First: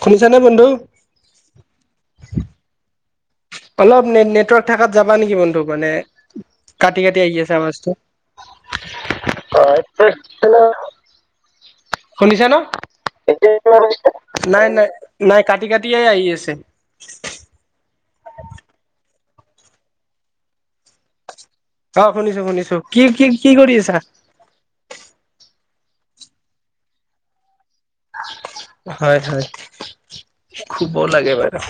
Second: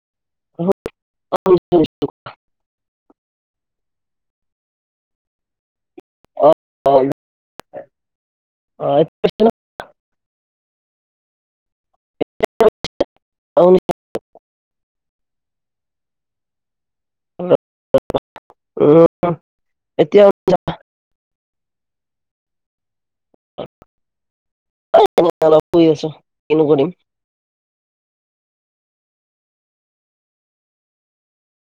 শুনিছানে বন্ধু? অ' [inaudible] অলপ নেট নেটৱৰ্ক থাকাত যাবা নেকি বন্ধু মানে কাটি কাটি আহি আছে আৱাজটো। অ' [inaudible] হয়, হেল্ল' শুনিছা ন'? [inaudible] নাই নাই নাই কাটি কাটিয়ে আহি আছে। উম, এতিয়া অ', শুনিছো শুনিছো কি কি কি কৰি আছা? এ এনেই অলপ শুই আছো কিনো কৰিম। হয়, হয়। শুব লাগে বাৰু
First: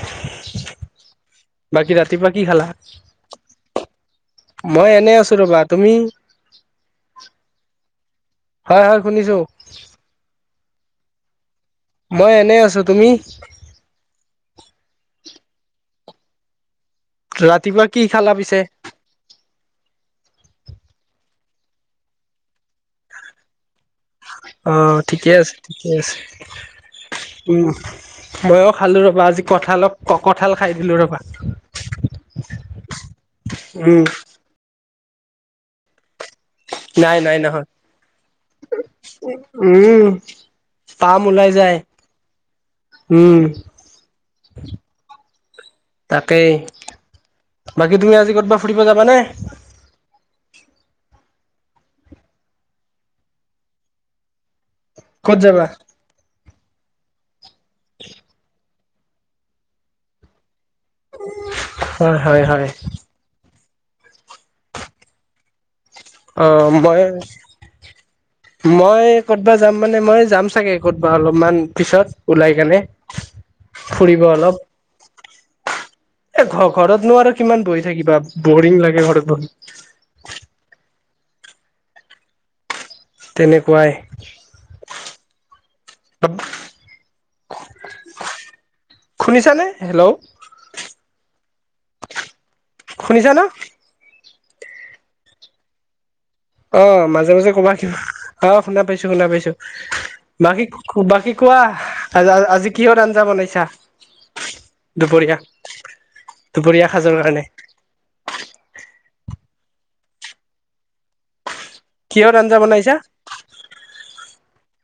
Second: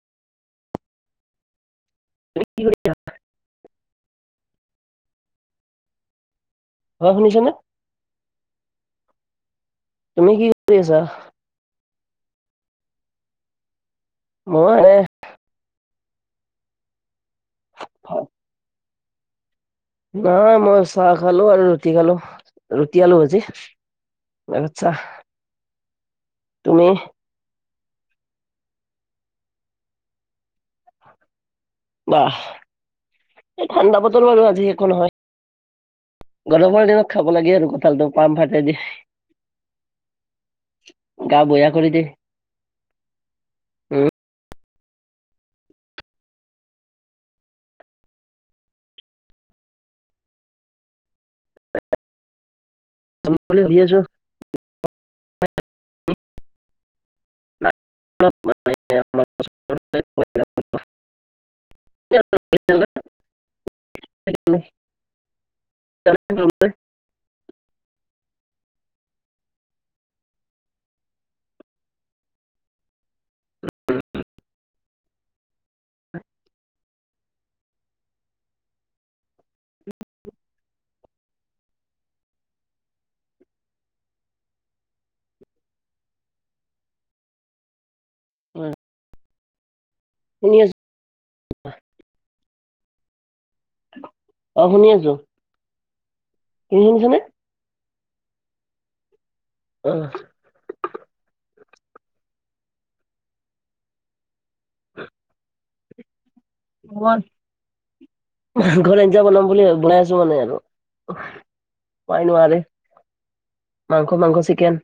বাকী ৰাতিপুৱা কি তুমি খালা কৰি মই এনে আছো ৰবা তুমি? হয়, শুনিছা নে? হয়, হয়, শুনিছো। তুমি কি কৰি আছা? মই এনে আছো তুমি? মইও এনেই ৰাতিপুৱা কি খালা পিছে? নাই মই চাহ খালো আৰু ৰুটি খালো ৰুটি আলো ভাজি। তাৰপিছত চাহ অ', ঠিকে আছে ঠিকে আছে। তুমি উম, মইও খালোঁ ৰবা আজি কঠালক কঁঠাল খাই দিলোঁ ৰবা। বাহ এই উম ঠাণ্ডা বতৰ বাৰু আজি একো নহয়। গৰমৰ দিনত নাই খাব নাই লাগে নহয় আৰু কঁঠালটো পাম ভাটে দি উম পাম গা ওলাই বেয়া যায় কৰি দিয়ে। উম উম তাকেই বাকী তুমি আজি কৰবাত ফুৰিব যাবানে? যাম বুলি ভাবি আছো। ক'ত যাবা? [unintelligible] হয়, হয়, হয়। [unintelligible] অহ মই মই ক'তবা যাম মানে মই যাম চাগে কৰবাত অলপমান পিছত উলাই কেনে ফুৰিব অলপ। এ ঘ ঘৰতনো আৰু কিমান বহি থাকিবা বৰিং লাগে ঘৰত বহি। তেনেকুৱাই। [inaudible] উম শুনিছা নে? হেল্ল'! শুনি আছোঁ। শুনিছা ন? অঁ শুনি আছো। তুমি অ শুনিছানে? মাজে মাজে কবা কি অঁ শুনা পাইছো শুনা পাইছো। [unintelligible] বাকী বাকী কোৱা আ আজি কিহৰ আঞ্জা বনাইছা? দুপৰীয়া দুপৰীয়া সাজৰ মই কাৰণে? ঘৰত আঞ্জা বনাম বুলি বনাই আছো মানে আৰু। মাই কিহৰ আঞ্জা নোৱাৰে, বনাইছা মাংস মাংস চিকেন।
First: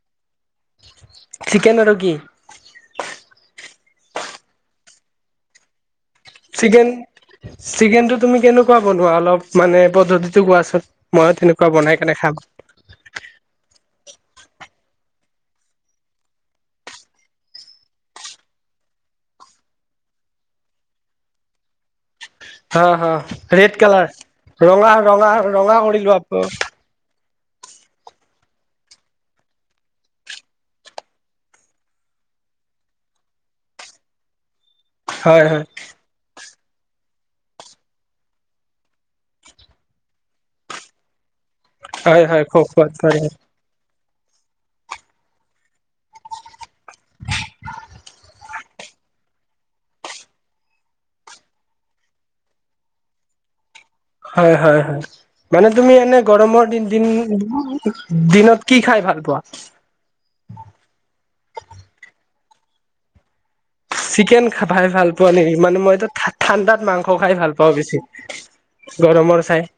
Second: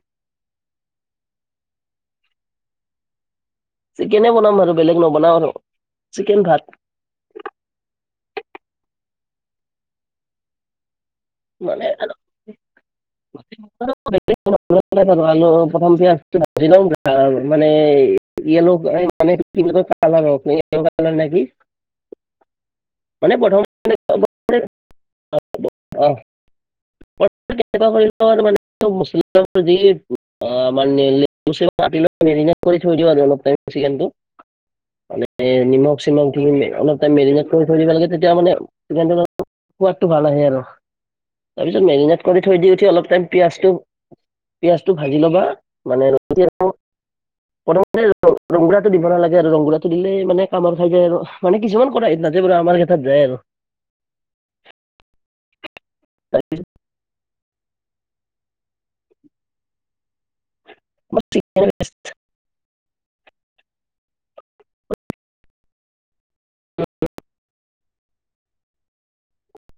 চিকেন আৰু কি? চিকেনে বনাম আৰু বেলেগ নবনাও আৰু। চিকেন চিকেনটো তুমি কেনেকুৱা বনোৱা অলপ মানে পদ্ধতিটো কোৱাচোন? মইয়ো তেনেকুৱা মানে বনাই আলু কিনে খাম। [unintelligible] [unintelligible] প্ৰথম পিয়াজটো ভাঁজি লম মানে এ য়েল্লো মানে কি বুলি লয় [unintelligible] নেকি [inaudible] হা হা ৰেড কালাৰ ৰঙা ৰঙা ৰঙা কৰি লোৱা [unintelligible] ৰাতিলৈ মেৰিনেট কৰি থৈ দিওঁ আৰু অলপ টাইম চিকেনটো হয় মানে হয় নিমখ চিমখ দি মেলি অলপ টাইম মেৰিনেট কৰি থৈ দিব লাগে তেতিয়া মানে চিকেনটো সোৱাদটো ভাল আহে আৰু। তাৰপিছত হয় মেৰিনেট কৰি হয় খ থৈ দি উঠি খোৱাত অলপ পাৰে টাইম পিয়াজ পিয়াজটো ভাজি ল'বা মানে [unintelligible] ৰঙালাওটো দিব নালাগে আৰু ৰঙালাওটো দিলে মানে কামৰ কাৰণে আৰু মানে কিছুমান কৰা তাতে বাৰু আমাৰ ক্ষেত্ৰৰ কাৰনে বেয়াই আৰু। হয় হয় হয় মানে তুমি এনে গৰমৰ দিন দিন দিনত কি খাই ভাল পোৱা? মই চিকেন চিকেন খাই ভাল পোৱা নেকি, মানে মইটো ঠাণ্ডাত মাংস খাই ভাল পাওঁ বেছি। গৰমৰ চাই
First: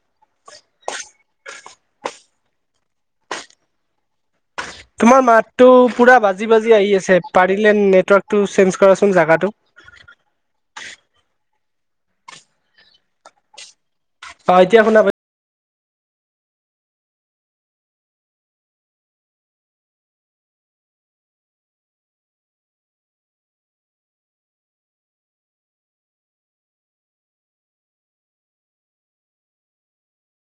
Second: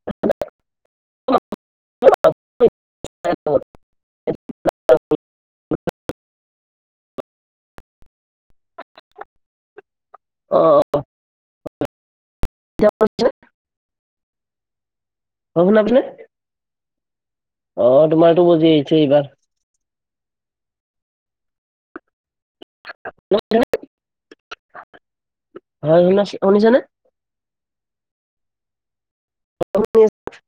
[unintelligible] তোমাৰ মাতটো পুৰা বাজি বাজি আহি আছে পাৰিলে নেটৱৰ্কটো চেঞ্জ কৰাচোন জাগাটো। অঁ। এতিয়া পাইছা নে? অঁ এতিয়া শুনা পাই [unintelligible] অ' তোমাৰটো বজি আহিছে এইবাৰ। [unintelligible] অ শুনিছানে? [unintelligible]